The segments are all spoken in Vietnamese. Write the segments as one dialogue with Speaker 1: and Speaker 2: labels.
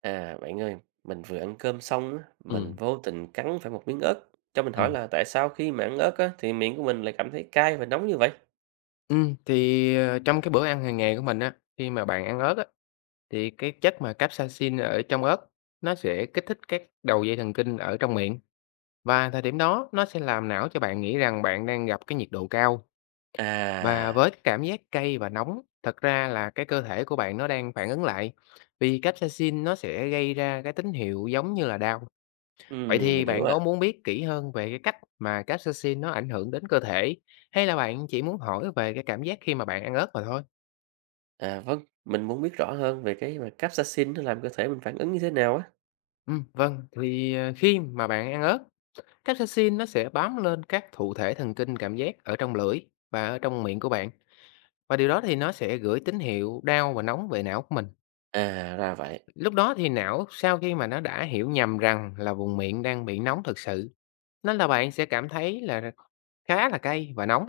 Speaker 1: À, bạn ơi, mình vừa ăn cơm xong á,
Speaker 2: Ừ,
Speaker 1: mình vô tình cắn phải một miếng ớt. Cho mình hỏi
Speaker 2: ừm.
Speaker 1: là tại sao khi mà ăn ớt á, thì miệng của mình lại cảm thấy cay và nóng như vậy?
Speaker 2: Thì, trong cái bữa ăn hàng ngày của mình á, khi mà bạn ăn ớt á, thì cái chất mà capsaicin ở trong ớt nó sẽ kích thích các đầu dây thần kinh ở trong miệng, và thời điểm đó nó sẽ làm não cho bạn nghĩ rằng bạn đang gặp cái nhiệt độ cao. Và
Speaker 1: À,
Speaker 2: với cái cảm giác cay và nóng, thật ra là cái cơ thể của bạn nó đang phản ứng lại, vì capsaicin nó sẽ gây ra cái tín hiệu giống như là đau. Vậy thì
Speaker 1: mình hiểu
Speaker 2: bạn có
Speaker 1: rồi.
Speaker 2: muốn biết kỹ hơn về cái cách mà capsaicin nó ảnh hưởng đến cơ thể, hay là bạn chỉ muốn hỏi về cái cảm giác khi mà bạn ăn ớt mà thôi?
Speaker 1: À, vâng, mình muốn biết rõ hơn về cái mà capsaicin nó làm cơ thể mình phản ứng như thế nào á.
Speaker 2: Vâng, thì, khi mà bạn ăn ớt, capsaicin nó sẽ bám lên các thụ thể thần kinh cảm giác ở trong lưỡi và ở trong miệng của bạn, và điều đó thì nó sẽ gửi tín hiệu đau và nóng về não của mình.
Speaker 1: À, ra vậy.
Speaker 2: Lúc đó thì não sau khi mà nó đã hiểu nhầm rằng là vùng miệng đang bị nóng thực sự, nên là bạn sẽ cảm thấy là khá là cay và nóng.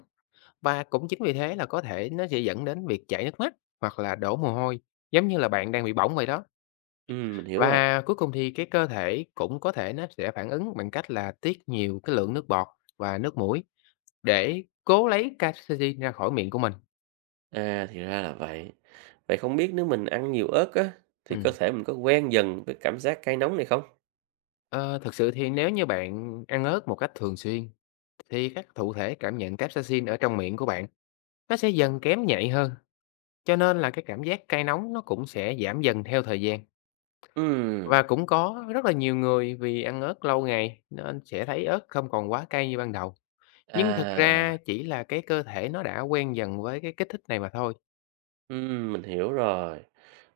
Speaker 2: Và cũng chính vì thế là có thể nó sẽ dẫn đến việc chảy nước mắt hoặc là đổ mồ hôi, giống như là bạn đang bị bỏng vậy đó.
Speaker 1: Mình hiểu rồi.
Speaker 2: Và cuối cùng thì cái cơ thể cũng có thể nó sẽ phản ứng bằng cách là tiết nhiều cái lượng nước bọt và nước mũi để cố lấy canxi ra khỏi miệng của mình.
Speaker 1: À, thì ra là vậy. Vậy không biết nếu mình ăn nhiều ớt á, thì cơ
Speaker 2: Ừm,
Speaker 1: thể mình có quen dần với cảm giác cay nóng này không?
Speaker 2: ờ, thực sự thì nếu như bạn ăn ớt một cách thường xuyên thì các thụ thể cảm nhận capsaicin ở trong miệng của bạn nó sẽ dần kém nhạy hơn, cho nên là cái cảm giác cay nóng nó cũng sẽ giảm dần theo thời gian.
Speaker 1: Ừm,
Speaker 2: Và cũng có rất là nhiều người vì ăn ớt lâu ngày nên sẽ thấy ớt không còn quá cay như ban đầu. Nhưng thực ra
Speaker 1: à...
Speaker 2: chỉ là cái cơ thể nó đã quen dần với cái kích thích này mà thôi.
Speaker 1: Mình hiểu rồi.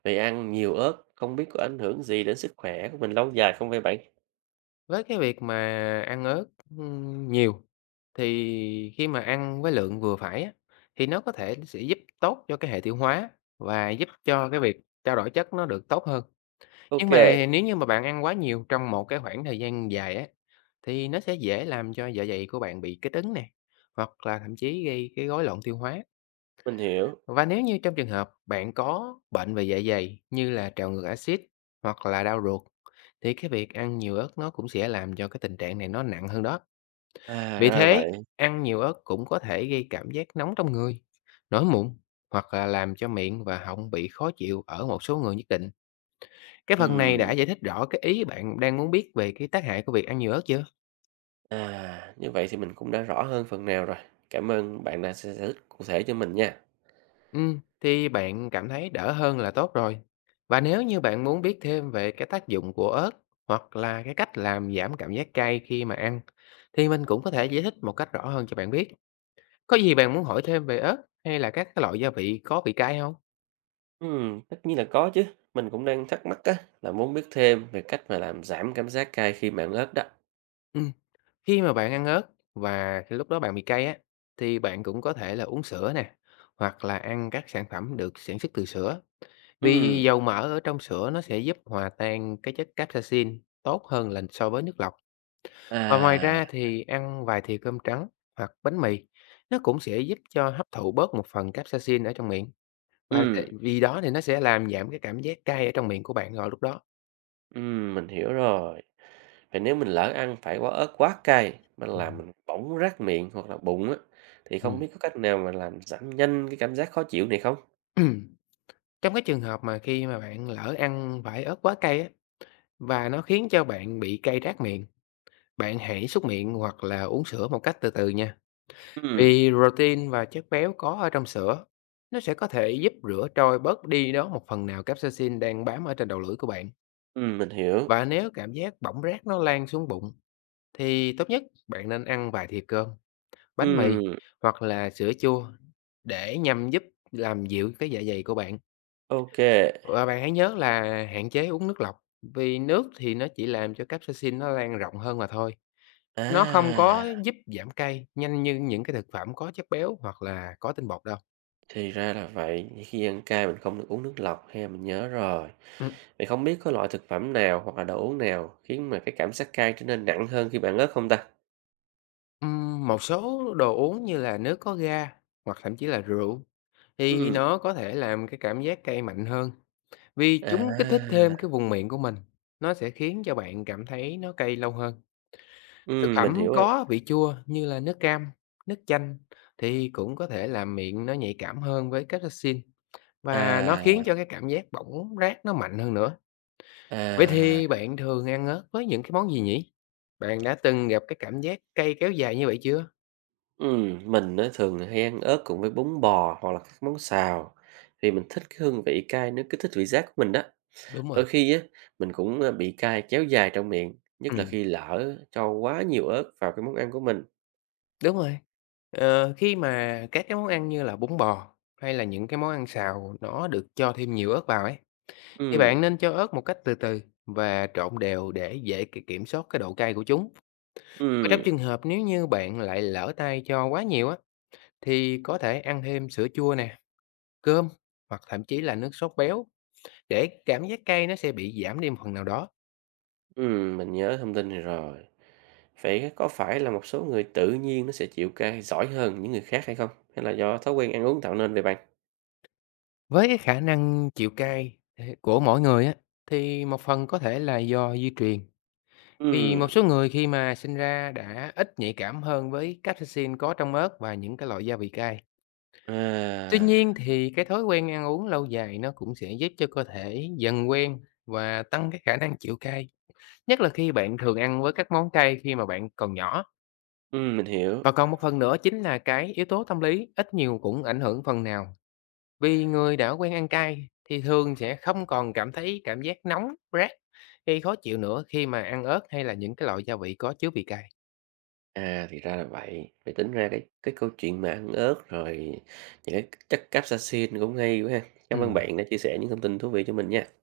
Speaker 1: Vậy ăn nhiều ớt không biết có ảnh hưởng gì đến sức khỏe của mình lâu dài không vậy bạn?
Speaker 2: Với cái việc mà ăn ớt, nhiều thì khi mà ăn với lượng vừa phải á, thì nó có thể sẽ giúp tốt cho cái hệ tiêu hóa và giúp cho cái việc trao đổi chất nó được tốt hơn. Nhưng
Speaker 1: Ok,
Speaker 2: mà nếu như mà bạn ăn quá nhiều trong một cái khoảng thời gian dài á, thì nó sẽ dễ làm cho dạ dày của bạn bị kích ứng nè, hoặc là thậm chí gây cái rối loạn tiêu hóa.
Speaker 1: mình hiểu.
Speaker 2: Và nếu như trong trường hợp bạn có bệnh về dạ dày như là trào ngược axit hoặc là đau ruột, thì cái việc ăn nhiều ớt nó cũng sẽ làm cho cái tình trạng này nó nặng hơn đó.
Speaker 1: À,
Speaker 2: Vì
Speaker 1: ra
Speaker 2: thế,
Speaker 1: vậy.
Speaker 2: ăn nhiều ớt cũng có thể gây cảm giác nóng trong người, nổi mụn hoặc là làm cho miệng và họng bị khó chịu ở một số người nhất định. Cái phần này
Speaker 1: Ừm,
Speaker 2: đã giải thích rõ cái ý bạn đang muốn biết về cái tác hại của việc ăn nhiều ớt chưa?
Speaker 1: à, như vậy thì mình cũng đã rõ hơn phần nào rồi. Cảm ơn bạn đã sẽ giải thích cụ thể cho mình nha.
Speaker 2: Thì bạn cảm thấy đỡ hơn là tốt rồi. Và nếu như bạn muốn biết thêm về cái tác dụng của ớt hoặc là cái cách làm giảm cảm giác cay khi mà ăn, thì mình cũng có thể giải thích một cách rõ hơn cho bạn biết. Có gì bạn muốn hỏi thêm về ớt hay là các cái loại gia vị có vị cay không?
Speaker 1: Tất nhiên là có chứ. Mình cũng đang thắc mắc á, là muốn biết thêm về cách mà làm giảm cảm giác cay khi mà ăn ớt đó.
Speaker 2: Ừm, khi mà bạn ăn ớt và khi lúc đó bạn bị cay á, thì bạn cũng có thể là uống sữa nè, hoặc là ăn các sản phẩm được sản xuất từ sữa. Vì
Speaker 1: Ừm,
Speaker 2: dầu mỡ ở trong sữa nó sẽ giúp hòa tan cái chất capsaicin tốt hơn là so với nước lọc. Và ngoài
Speaker 1: à,
Speaker 2: ra thì ăn vài thìa cơm trắng hoặc bánh mì nó cũng sẽ giúp cho hấp thụ bớt một phần capsaicin ở trong miệng. Và
Speaker 1: ừm.
Speaker 2: sẽ- vì đó thì nó sẽ làm giảm cái cảm giác cay ở trong miệng của bạn vào lúc đó.
Speaker 1: Mình hiểu rồi. Vậy nếu mình lỡ ăn phải quả ớt quá cay mà làm
Speaker 2: Ừm,
Speaker 1: mình bỏng rát miệng hoặc là bụng á, thì không
Speaker 2: ừm.
Speaker 1: biết có cách nào mà làm giảm nhanh cái cảm giác khó chịu này không?
Speaker 2: Trong cái trường hợp mà khi mà bạn lỡ ăn vải ớt quá cay á, và nó khiến cho bạn bị cay rát miệng, bạn hãy súc miệng hoặc là uống sữa một cách từ từ nha.
Speaker 1: Ừm,
Speaker 2: Vì protein và chất béo có ở trong sữa, nó sẽ có thể giúp rửa trôi bớt đi đó một phần nào capsaicin đang bám ở trên đầu lưỡi của bạn.
Speaker 1: mình hiểu.
Speaker 2: Và nếu cảm giác bỏng rát nó lan xuống bụng, thì tốt nhất bạn nên ăn vài thìa cơm, bánh mì
Speaker 1: Ừm,
Speaker 2: hoặc là sữa chua để nhằm giúp làm dịu cái dạ dày của bạn.
Speaker 1: ô
Speaker 2: Và bạn hãy nhớ là hạn chế uống nước lọc, vì nước thì nó chỉ làm cho capsaicin nó lan rộng hơn mà thôi. Nó không
Speaker 1: À,
Speaker 2: có giúp giảm cay nhanh như những cái thực phẩm có chất béo hoặc là có tinh bột đâu.
Speaker 1: thì ra là vậy, vậy khi ăn cay mình không được uống nước lọc ha, mình nhớ rồi. Vậy không biết có loại thực phẩm nào hoặc là đồ uống nào khiến mà cái cảm giác cay trở nên nặng hơn khi bạn ớt không ta?
Speaker 2: Một số đồ uống như là nước có ga hoặc thậm chí là rượu thì
Speaker 1: Ừm.
Speaker 2: nó có thể làm cái cảm giác cay mạnh hơn vì chúng kích thích
Speaker 1: À,
Speaker 2: thêm cái vùng miệng của mình. Nó sẽ khiến cho bạn cảm thấy nó cay lâu hơn. Thực
Speaker 1: mình
Speaker 2: phẩm
Speaker 1: hiểu rồi.
Speaker 2: có vị chua như là nước cam, nước chanh thì cũng có thể làm miệng nó nhạy cảm hơn với capsaicin và nó khiến
Speaker 1: À,
Speaker 2: cho cái cảm giác bỏng rát nó mạnh hơn nữa. Vậy
Speaker 1: à.
Speaker 2: thì bạn thường ăn ớt với những cái món gì nhỉ? Bạn đã từng gặp cái cảm giác cay kéo dài như vậy chưa?
Speaker 1: Mình á thường là hay ăn ớt cùng với bún bò hoặc là các món xào, vì mình thích cái hương vị cay nó kích thích vị giác của mình đó.
Speaker 2: Đúng
Speaker 1: Đôi
Speaker 2: rồi.
Speaker 1: khi á, mình cũng, bị cay kéo dài trong miệng,
Speaker 2: Ừ.
Speaker 1: nhất là khi lỡ cho quá nhiều ớt vào cái món ăn của mình.
Speaker 2: Đúng rồi. Khi mà các cái món ăn như là bún bò hay là những cái món ăn xào nó được cho thêm nhiều ớt vào ấy, thì
Speaker 1: Ừm,
Speaker 2: bạn nên cho ớt một cách từ từ và trộn đều để dễ kiểm soát cái độ cay của chúng. Và trong
Speaker 1: ừm,
Speaker 2: trường hợp nếu như bạn lại lỡ tay cho quá nhiều á, thì có thể ăn thêm sữa chua nè, cơm hoặc thậm chí là nước sốt béo để cảm giác cay nó sẽ bị giảm đi một phần nào đó.
Speaker 1: mình nhớ thông tin này rồi. Vậy có phải là một số người tự nhiên nó sẽ chịu cay giỏi hơn những người khác hay không? Hay là do thói quen ăn uống tạo nên vậy bạn?
Speaker 2: Với cái khả năng chịu cay, của mỗi người á, thì một phần có thể là do di truyền. Vì
Speaker 1: Ừm,
Speaker 2: một số người khi mà sinh ra đã ít nhạy cảm hơn với capsaicin có trong ớt và những cái loại gia vị cay. Tuy nhiên
Speaker 1: à,
Speaker 2: thì cái thói quen ăn uống lâu dài nó cũng sẽ giúp cho cơ thể dần quen và tăng cái khả năng chịu cay. Nhất là khi bạn thường ăn với các món cay khi mà bạn còn nhỏ.
Speaker 1: mình hiểu.
Speaker 2: Và còn một phần nữa chính là cái yếu tố tâm lý ít nhiều cũng ảnh hưởng phần nào. Vì người đã quen ăn cay thì thường sẽ không còn cảm thấy cảm giác nóng, rát hay khó chịu nữa khi mà ăn ớt hay là những cái loại gia vị có chứa vị cay.
Speaker 1: À, thì ra là vậy. Vậy tính ra cái câu chuyện mà ăn ớt rồi những cái chất capsaicin cũng hay quá ha.
Speaker 2: Ừ.
Speaker 1: Cảm ơn bạn đã chia sẻ những thông tin thú vị cho mình nha.